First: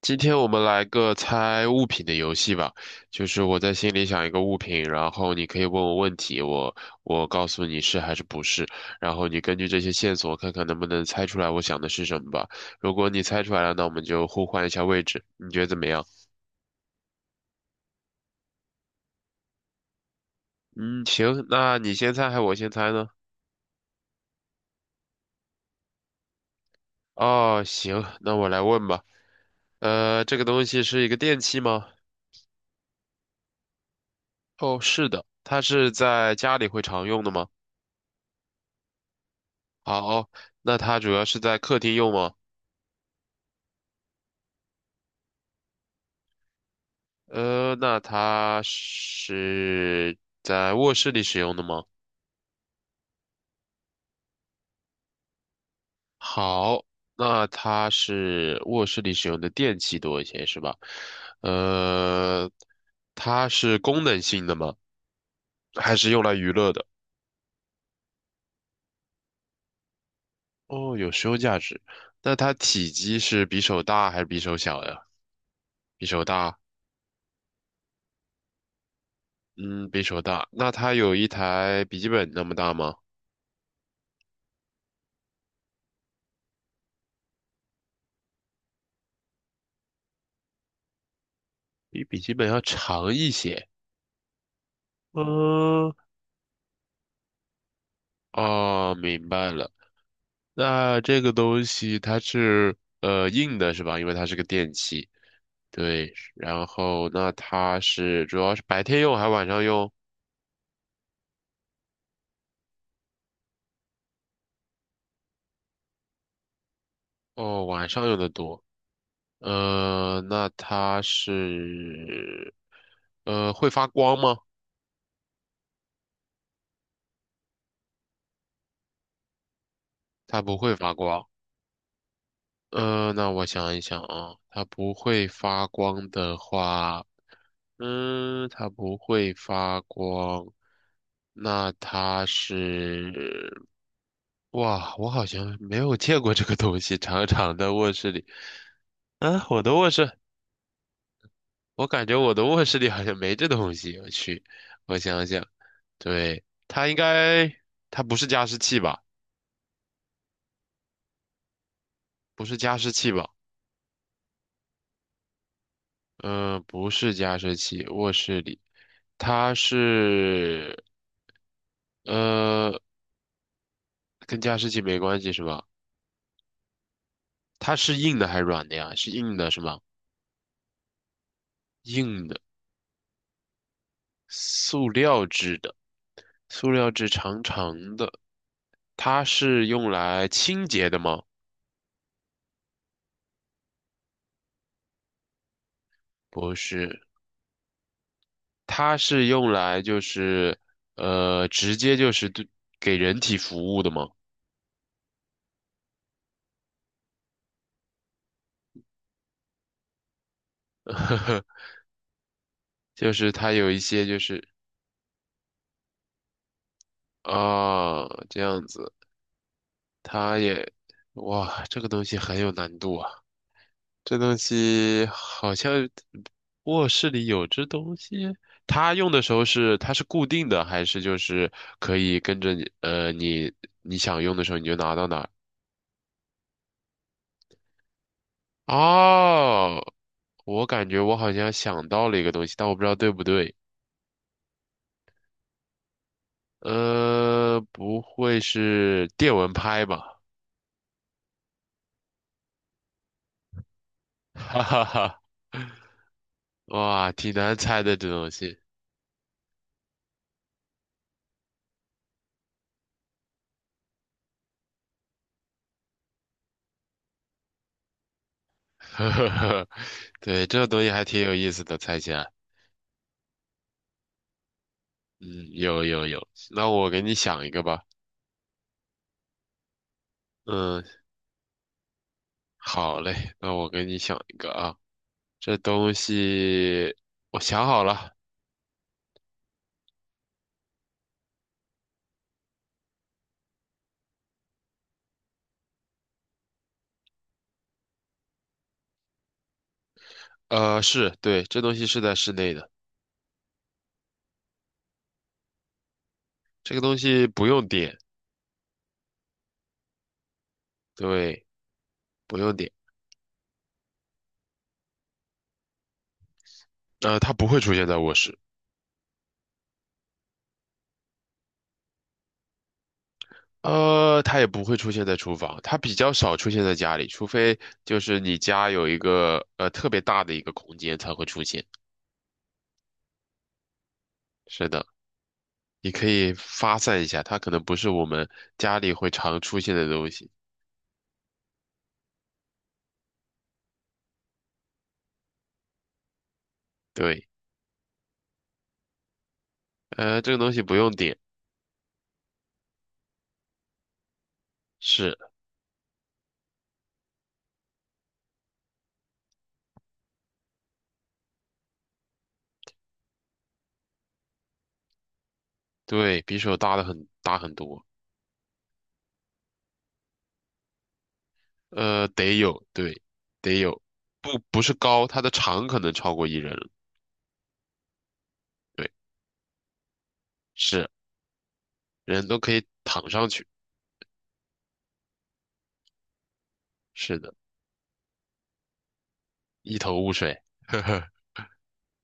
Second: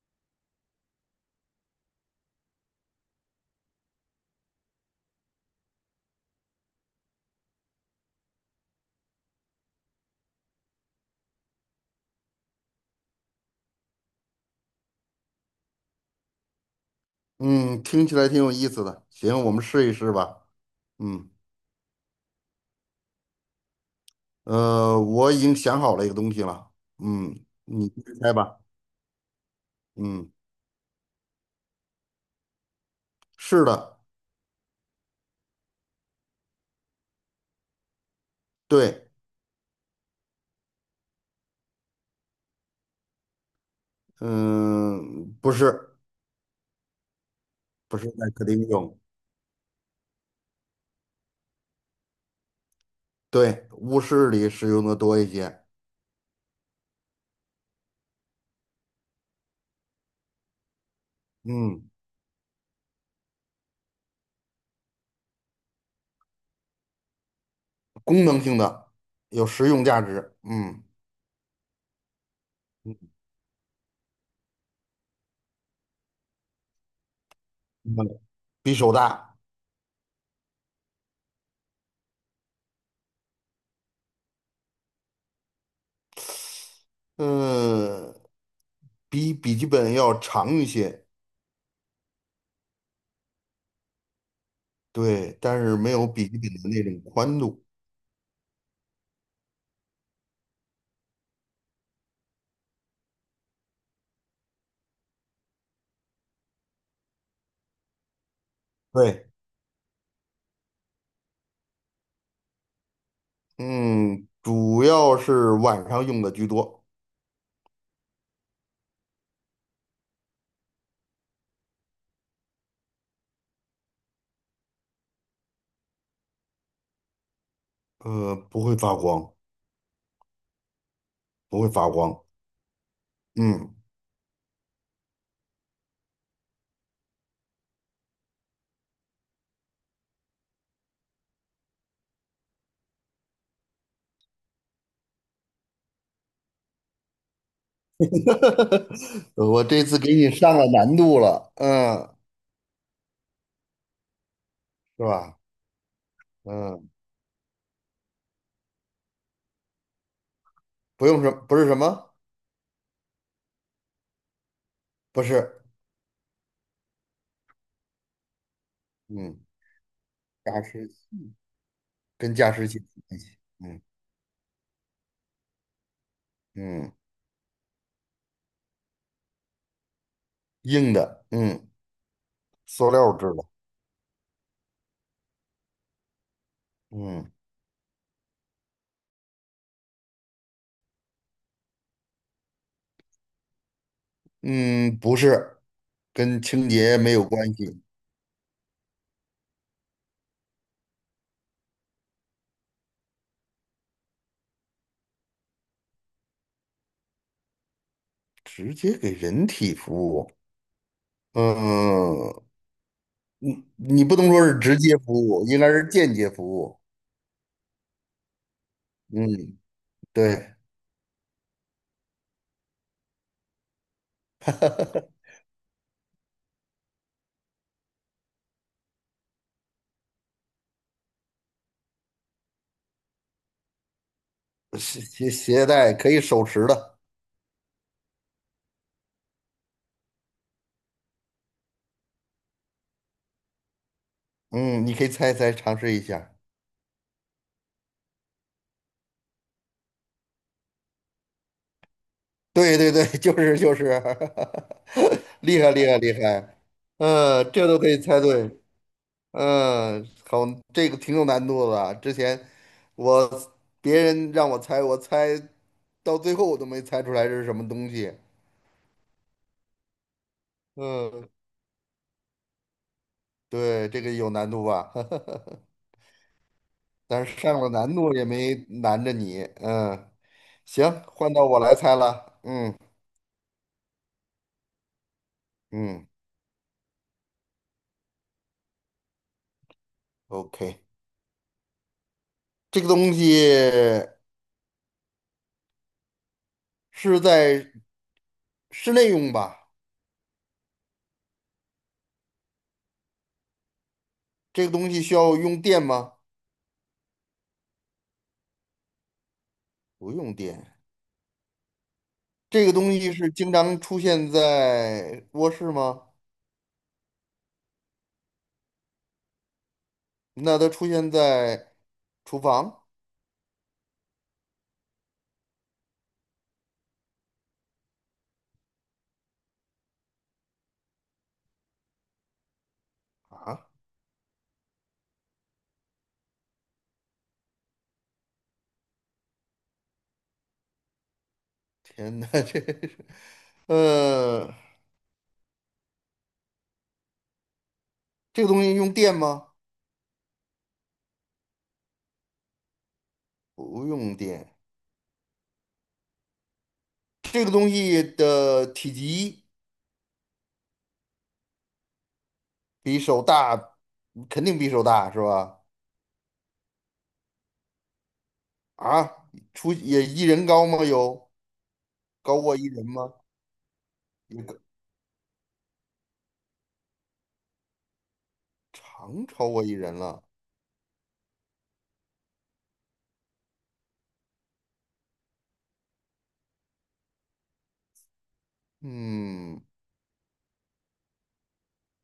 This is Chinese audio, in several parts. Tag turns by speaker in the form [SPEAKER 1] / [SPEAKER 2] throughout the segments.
[SPEAKER 1] 今天我们来个猜物品的游戏吧，就是我在心里想一个物品，然后你可以问我问题，我告诉你是还是不是，然后你根据这些线索看看能不能猜出来我想的是什么吧。如果你猜出来了，那我们就互换一下位置，你觉得怎么样？
[SPEAKER 2] 嗯，听起来挺有意思的。行，我们试一试吧。
[SPEAKER 1] 嗯，
[SPEAKER 2] 嗯，
[SPEAKER 1] 行，那你先猜还是我先猜呢？
[SPEAKER 2] 我已经想好了一个东西了。嗯，
[SPEAKER 1] 哦，
[SPEAKER 2] 你
[SPEAKER 1] 行，
[SPEAKER 2] 猜
[SPEAKER 1] 那我
[SPEAKER 2] 吧。
[SPEAKER 1] 来问吧。
[SPEAKER 2] 嗯，
[SPEAKER 1] 这个东西是一个电器吗？
[SPEAKER 2] 是的，
[SPEAKER 1] 哦，是的，它是在家里会常用的吗？
[SPEAKER 2] 对，
[SPEAKER 1] 好，那它主要是在客厅用吗？
[SPEAKER 2] 嗯，不是，
[SPEAKER 1] 呃，那
[SPEAKER 2] 不是在客
[SPEAKER 1] 它
[SPEAKER 2] 厅用，
[SPEAKER 1] 是在卧室里使用的吗？
[SPEAKER 2] 对，卧室里使用的多一些。
[SPEAKER 1] 好，那它是卧室里使用的电器多一些，是吧？
[SPEAKER 2] 嗯，
[SPEAKER 1] 呃，它是功能性的吗？还是用来娱乐的？
[SPEAKER 2] 功能性的，有实用价值。嗯，
[SPEAKER 1] 哦，有实用价值。那它体
[SPEAKER 2] 嗯
[SPEAKER 1] 积是比手大还是比手小呀？比手大，
[SPEAKER 2] 比手大，
[SPEAKER 1] 嗯，比手大。那它有一台笔记本那么大吗？
[SPEAKER 2] 嗯，比笔记本要长一些，
[SPEAKER 1] 比笔记本要长一些。
[SPEAKER 2] 对，但是没
[SPEAKER 1] 嗯，
[SPEAKER 2] 有笔记本的那种宽度。
[SPEAKER 1] 哦，明白了。那这个东西它是硬的是吧？因为它是个电器。对，然后那它是主要是白天用还
[SPEAKER 2] 对。
[SPEAKER 1] 是晚上用？
[SPEAKER 2] 嗯，主要是晚上用的居多，
[SPEAKER 1] 哦，晚上用的多。呃，那它是呃会发光吗？
[SPEAKER 2] 不会发光，
[SPEAKER 1] 它不会发光。
[SPEAKER 2] 不会发光。
[SPEAKER 1] 那我
[SPEAKER 2] 嗯，
[SPEAKER 1] 想一想啊，它不会发光的话。嗯，它不会发光，那它是，哇，我好像没有见过这个东西，长长的卧室里，啊，我
[SPEAKER 2] 我
[SPEAKER 1] 的
[SPEAKER 2] 这
[SPEAKER 1] 卧
[SPEAKER 2] 次给
[SPEAKER 1] 室，
[SPEAKER 2] 你上了难度了，
[SPEAKER 1] 我感
[SPEAKER 2] 嗯，
[SPEAKER 1] 觉我的卧室里好像没这东西，我去，我
[SPEAKER 2] 是
[SPEAKER 1] 想
[SPEAKER 2] 吧？
[SPEAKER 1] 想，对，它
[SPEAKER 2] 嗯，
[SPEAKER 1] 应该，它不是加湿器吧？
[SPEAKER 2] 不是什么，
[SPEAKER 1] 不是加湿器吧？
[SPEAKER 2] 不是，
[SPEAKER 1] 嗯，不是加湿器，卧室里，
[SPEAKER 2] 嗯，
[SPEAKER 1] 它
[SPEAKER 2] 加
[SPEAKER 1] 是，
[SPEAKER 2] 湿器跟加湿
[SPEAKER 1] 呃，
[SPEAKER 2] 器有关系，嗯
[SPEAKER 1] 跟加湿器没关系是吧？
[SPEAKER 2] 嗯，
[SPEAKER 1] 它是硬的还是软的呀？是硬的，是吗？
[SPEAKER 2] 硬的，嗯，
[SPEAKER 1] 硬的，
[SPEAKER 2] 塑料制的，
[SPEAKER 1] 塑料制的，塑料制
[SPEAKER 2] 嗯
[SPEAKER 1] 长长的。它是用来清洁的吗？
[SPEAKER 2] 嗯，不是，跟
[SPEAKER 1] 不
[SPEAKER 2] 清洁
[SPEAKER 1] 是，
[SPEAKER 2] 没有关系，
[SPEAKER 1] 它是用来就是呃，直接就是对给人体服务的吗？
[SPEAKER 2] 直接给人体服务，
[SPEAKER 1] 呵呵
[SPEAKER 2] 嗯，
[SPEAKER 1] 就是它
[SPEAKER 2] 你
[SPEAKER 1] 有一些
[SPEAKER 2] 你不
[SPEAKER 1] 就
[SPEAKER 2] 能说
[SPEAKER 1] 是
[SPEAKER 2] 是直接服务，应该是间接服务。
[SPEAKER 1] 啊，这样子，
[SPEAKER 2] 嗯，
[SPEAKER 1] 它
[SPEAKER 2] 对
[SPEAKER 1] 也哇，这个东西很有难度啊。这东西 好像卧室里有这东西，它用的时候是它是固定的，还是就是可以跟着你你想用的时候你就拿
[SPEAKER 2] 携
[SPEAKER 1] 到哪儿？
[SPEAKER 2] 携携带可以手持的。
[SPEAKER 1] 哦，我感觉我好像想到了一个东西，但我不知道对不对。
[SPEAKER 2] 嗯，你可以猜一猜尝试一下。
[SPEAKER 1] 不会是电蚊拍吧？
[SPEAKER 2] 对，就是，
[SPEAKER 1] 哈 哈哈，
[SPEAKER 2] 厉害厉害厉害。
[SPEAKER 1] 哇，挺
[SPEAKER 2] 嗯，
[SPEAKER 1] 难
[SPEAKER 2] 这都
[SPEAKER 1] 猜
[SPEAKER 2] 可
[SPEAKER 1] 的
[SPEAKER 2] 以
[SPEAKER 1] 这
[SPEAKER 2] 猜
[SPEAKER 1] 东
[SPEAKER 2] 对。
[SPEAKER 1] 西。
[SPEAKER 2] 嗯，好，这个挺有难度的啊，之前我别人让我猜，我猜到最后我都没猜出来这是什么东西。
[SPEAKER 1] 呵呵呵，对，这个东西还挺
[SPEAKER 2] 嗯，
[SPEAKER 1] 有意思的，猜起来。
[SPEAKER 2] 对，这个有难度吧？
[SPEAKER 1] 嗯，有有有，那我给你
[SPEAKER 2] 但是
[SPEAKER 1] 想一
[SPEAKER 2] 上
[SPEAKER 1] 个
[SPEAKER 2] 了
[SPEAKER 1] 吧。
[SPEAKER 2] 难度也没难着你，嗯，
[SPEAKER 1] 嗯，
[SPEAKER 2] 行，换到我来猜了，嗯
[SPEAKER 1] 好嘞，那我给你想一个啊，这东
[SPEAKER 2] 嗯
[SPEAKER 1] 西我想好了，
[SPEAKER 2] ，OK，这个东西是在室内用吧？
[SPEAKER 1] 呃，是，对，这东西是在室内的，
[SPEAKER 2] 这个东西需要用电吗？
[SPEAKER 1] 这个东西不用点，
[SPEAKER 2] 不用电。
[SPEAKER 1] 对，不用
[SPEAKER 2] 这
[SPEAKER 1] 点，
[SPEAKER 2] 个东西是经常出现在卧室吗？
[SPEAKER 1] 它不会出现在卧室，
[SPEAKER 2] 那它出现在厨房
[SPEAKER 1] 它也不会出现在厨房，它比较少出现在家里，除非就是你家有一个特别大的一个空间才会出现。
[SPEAKER 2] 啊？
[SPEAKER 1] 是的，你可以发散一下，它可能不是我们家里会常出现的东西，
[SPEAKER 2] 天哪，这是，呃，
[SPEAKER 1] 对，
[SPEAKER 2] 这个东西用电吗？
[SPEAKER 1] 这个东西不用点，
[SPEAKER 2] 不用电。
[SPEAKER 1] 是。
[SPEAKER 2] 这个东西的体积。比手大，肯定比手大是吧？
[SPEAKER 1] 对，比手大的很大很多，
[SPEAKER 2] 啊，出也一人高吗？有
[SPEAKER 1] 得
[SPEAKER 2] 高过
[SPEAKER 1] 有，
[SPEAKER 2] 一人
[SPEAKER 1] 对，
[SPEAKER 2] 吗？
[SPEAKER 1] 得有，不
[SPEAKER 2] 也高
[SPEAKER 1] 不是高，它的长可能超过一人了，对，
[SPEAKER 2] 长超过一人了。
[SPEAKER 1] 是，人都可以躺上去，是的，
[SPEAKER 2] 嗯，
[SPEAKER 1] 一头雾水，呵呵，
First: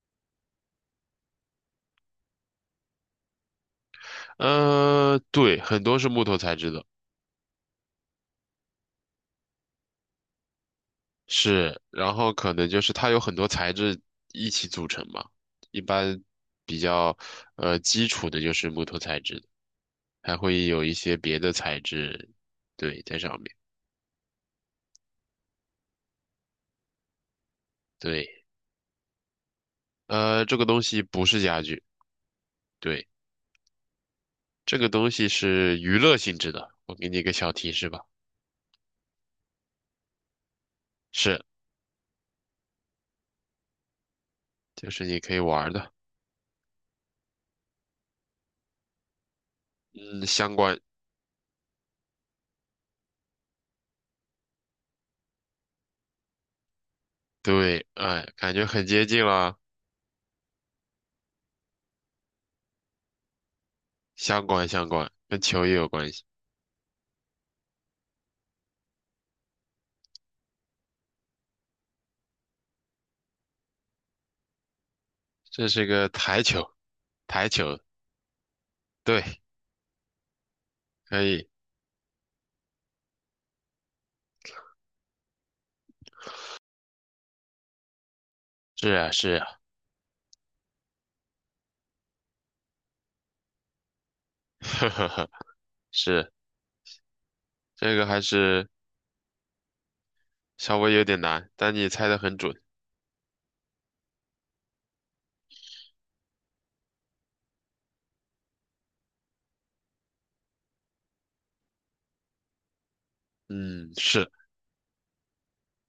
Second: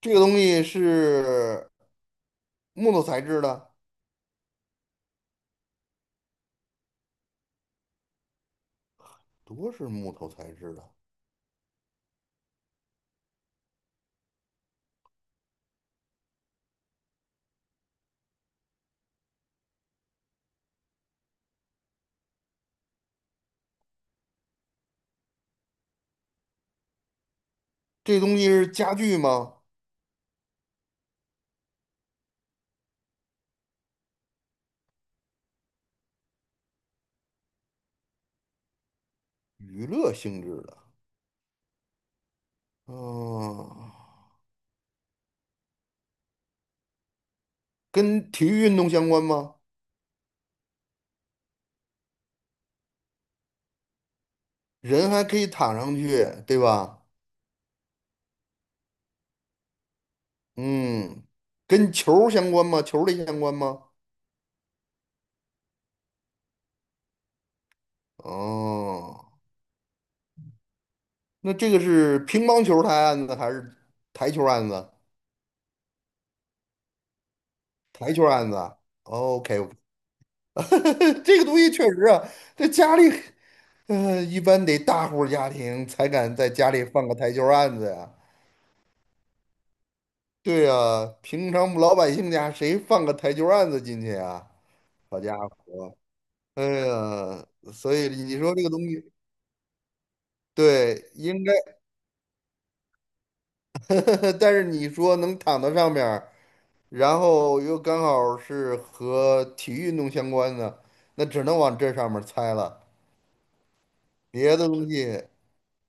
[SPEAKER 2] 这个东西是木头材质的，
[SPEAKER 1] 对，很多是木头材质的，
[SPEAKER 2] 多是木头材质的。
[SPEAKER 1] 是，然后可能就是它有很多材质一起组成嘛，一般比较基础的就是木头材质的还会有一些别的材质，对，在上面，
[SPEAKER 2] 这
[SPEAKER 1] 对，
[SPEAKER 2] 东西是家具吗？
[SPEAKER 1] 这个东西不是家具。对，这个东西是娱乐性质的，我给你一个小提示吧，
[SPEAKER 2] 娱乐性质的。
[SPEAKER 1] 是，
[SPEAKER 2] 嗯，
[SPEAKER 1] 就是你可以玩儿的，
[SPEAKER 2] 跟体育运动相关吗？
[SPEAKER 1] 嗯，相关，
[SPEAKER 2] 人还可以躺上去，对吧？
[SPEAKER 1] 对，哎，感觉很接近了，
[SPEAKER 2] 嗯，跟球儿相关吗？球儿类相关吗？
[SPEAKER 1] 相关相关，跟球也有关系，
[SPEAKER 2] 哦。那这个是乒乓球台案子还是台球案子？
[SPEAKER 1] 这是个台球，台球，
[SPEAKER 2] 台球案子，
[SPEAKER 1] 对，
[SPEAKER 2] o k
[SPEAKER 1] 可
[SPEAKER 2] 这个
[SPEAKER 1] 以，
[SPEAKER 2] 东西确实啊，在家里，呃，一般得大户家庭才敢在家里放个台球案子呀。
[SPEAKER 1] 是啊是啊，
[SPEAKER 2] 对呀，平常老百姓家谁放个台球案子进去啊？
[SPEAKER 1] 呵呵
[SPEAKER 2] 好
[SPEAKER 1] 呵，
[SPEAKER 2] 家伙，
[SPEAKER 1] 是，
[SPEAKER 2] 哎呀，
[SPEAKER 1] 这
[SPEAKER 2] 所
[SPEAKER 1] 个
[SPEAKER 2] 以
[SPEAKER 1] 还
[SPEAKER 2] 你说这
[SPEAKER 1] 是
[SPEAKER 2] 个东西，
[SPEAKER 1] 稍微有
[SPEAKER 2] 对，
[SPEAKER 1] 点
[SPEAKER 2] 应
[SPEAKER 1] 难，
[SPEAKER 2] 该，
[SPEAKER 1] 但你猜的很准，
[SPEAKER 2] 但是你说能躺到上面。然后又刚好是和体育运动相关的，那只能往这上面猜了。
[SPEAKER 1] 嗯，是，
[SPEAKER 2] 别的东西，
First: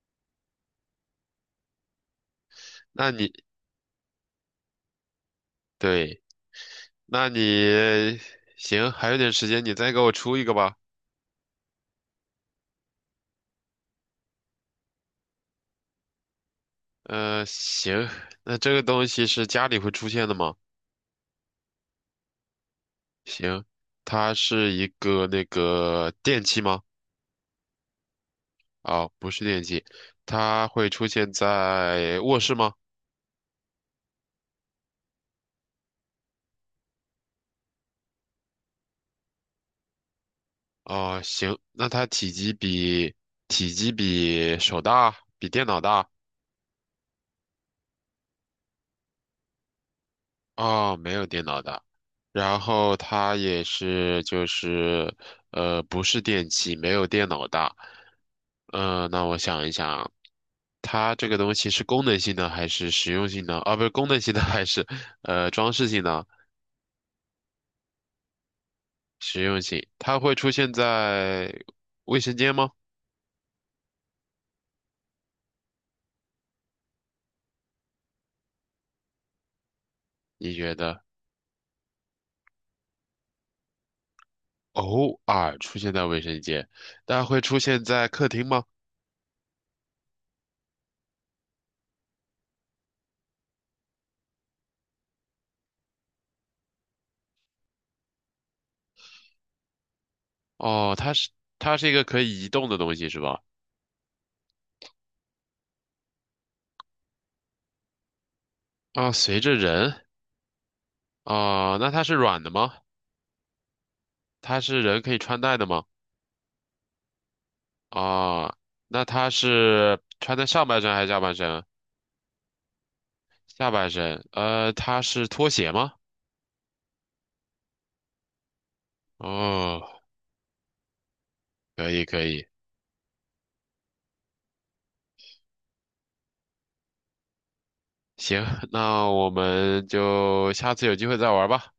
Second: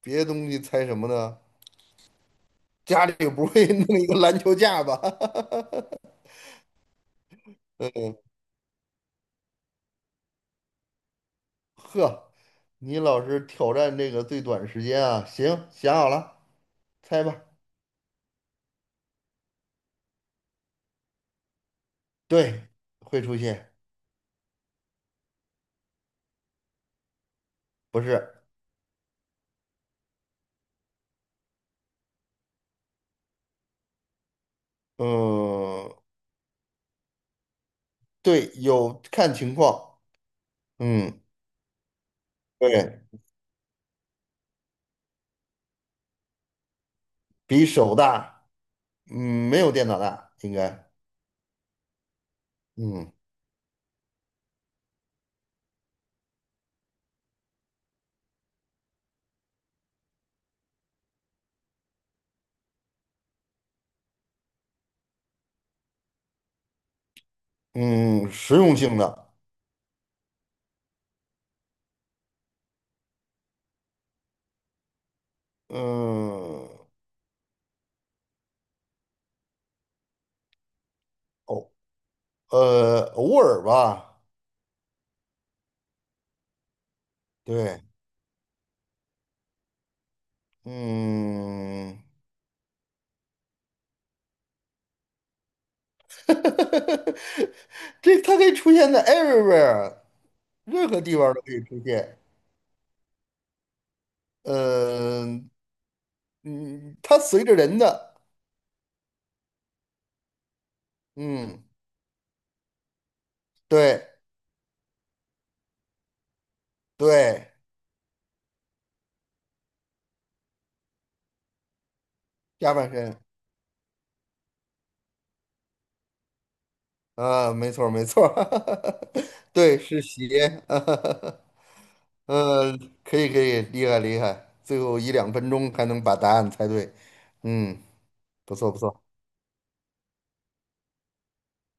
[SPEAKER 2] 别的东西猜什么呢？家
[SPEAKER 1] 那
[SPEAKER 2] 里
[SPEAKER 1] 你，
[SPEAKER 2] 不会 弄一个篮球架吧？
[SPEAKER 1] 对，那你，行，还有点时间，你再给我出一个吧。
[SPEAKER 2] 呵，你老是挑战这个最短时间啊！行，想好了，猜吧。
[SPEAKER 1] 行，那这个东西是家里会出现的吗？
[SPEAKER 2] 对，会出
[SPEAKER 1] 行，
[SPEAKER 2] 现，
[SPEAKER 1] 它是一个那个电器吗？
[SPEAKER 2] 不是？
[SPEAKER 1] 啊、不是电器，它会出现在卧室吗？
[SPEAKER 2] 嗯，对，有看情况。嗯，
[SPEAKER 1] 啊、行，那它体积
[SPEAKER 2] 对，
[SPEAKER 1] 比体积比手大，比电脑大。
[SPEAKER 2] 比手大，嗯，没有电脑大，应该。
[SPEAKER 1] 哦，没有电脑的，然后
[SPEAKER 2] 嗯。
[SPEAKER 1] 它也是就是不是电器，没有电脑大。嗯，那我想一想，它这个东西是功能性的还是实用性的？啊，不是功能性的还是装饰性的？
[SPEAKER 2] 嗯，实用性的，
[SPEAKER 1] 实用性，它会出现在卫生间吗？
[SPEAKER 2] 嗯，
[SPEAKER 1] 你觉得
[SPEAKER 2] 偶偶尔吧，
[SPEAKER 1] 偶尔出现在卫生间，但会出
[SPEAKER 2] 对，
[SPEAKER 1] 现在客厅吗？
[SPEAKER 2] 嗯，这它可以出现在 everywhere，任
[SPEAKER 1] 哦，
[SPEAKER 2] 何地方都可以
[SPEAKER 1] 它
[SPEAKER 2] 出
[SPEAKER 1] 是一个
[SPEAKER 2] 现。
[SPEAKER 1] 可以移动的东西是吧？
[SPEAKER 2] 嗯，嗯，它随着人的，
[SPEAKER 1] 啊，随着人。
[SPEAKER 2] 嗯，
[SPEAKER 1] 啊、那它是软的吗？
[SPEAKER 2] 对
[SPEAKER 1] 它是人可以穿戴的吗？
[SPEAKER 2] 对，
[SPEAKER 1] 啊、那它是穿在上半身还是下半身？
[SPEAKER 2] 下半身
[SPEAKER 1] 下半身。它是拖鞋吗？
[SPEAKER 2] 啊，没错儿没错儿，对，
[SPEAKER 1] 哦，
[SPEAKER 2] 是鞋，
[SPEAKER 1] 可以可 以，
[SPEAKER 2] 呃，可以可以，厉害厉害，最后一两分钟还能把答案猜对，嗯，
[SPEAKER 1] 行，
[SPEAKER 2] 不错 不错，
[SPEAKER 1] 那我们就下次有机会再玩吧。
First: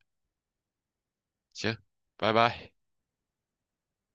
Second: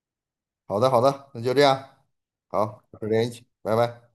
[SPEAKER 2] 好的好的，那就这
[SPEAKER 1] 行，
[SPEAKER 2] 样，
[SPEAKER 1] 拜拜。
[SPEAKER 2] 好，保持联系，拜拜。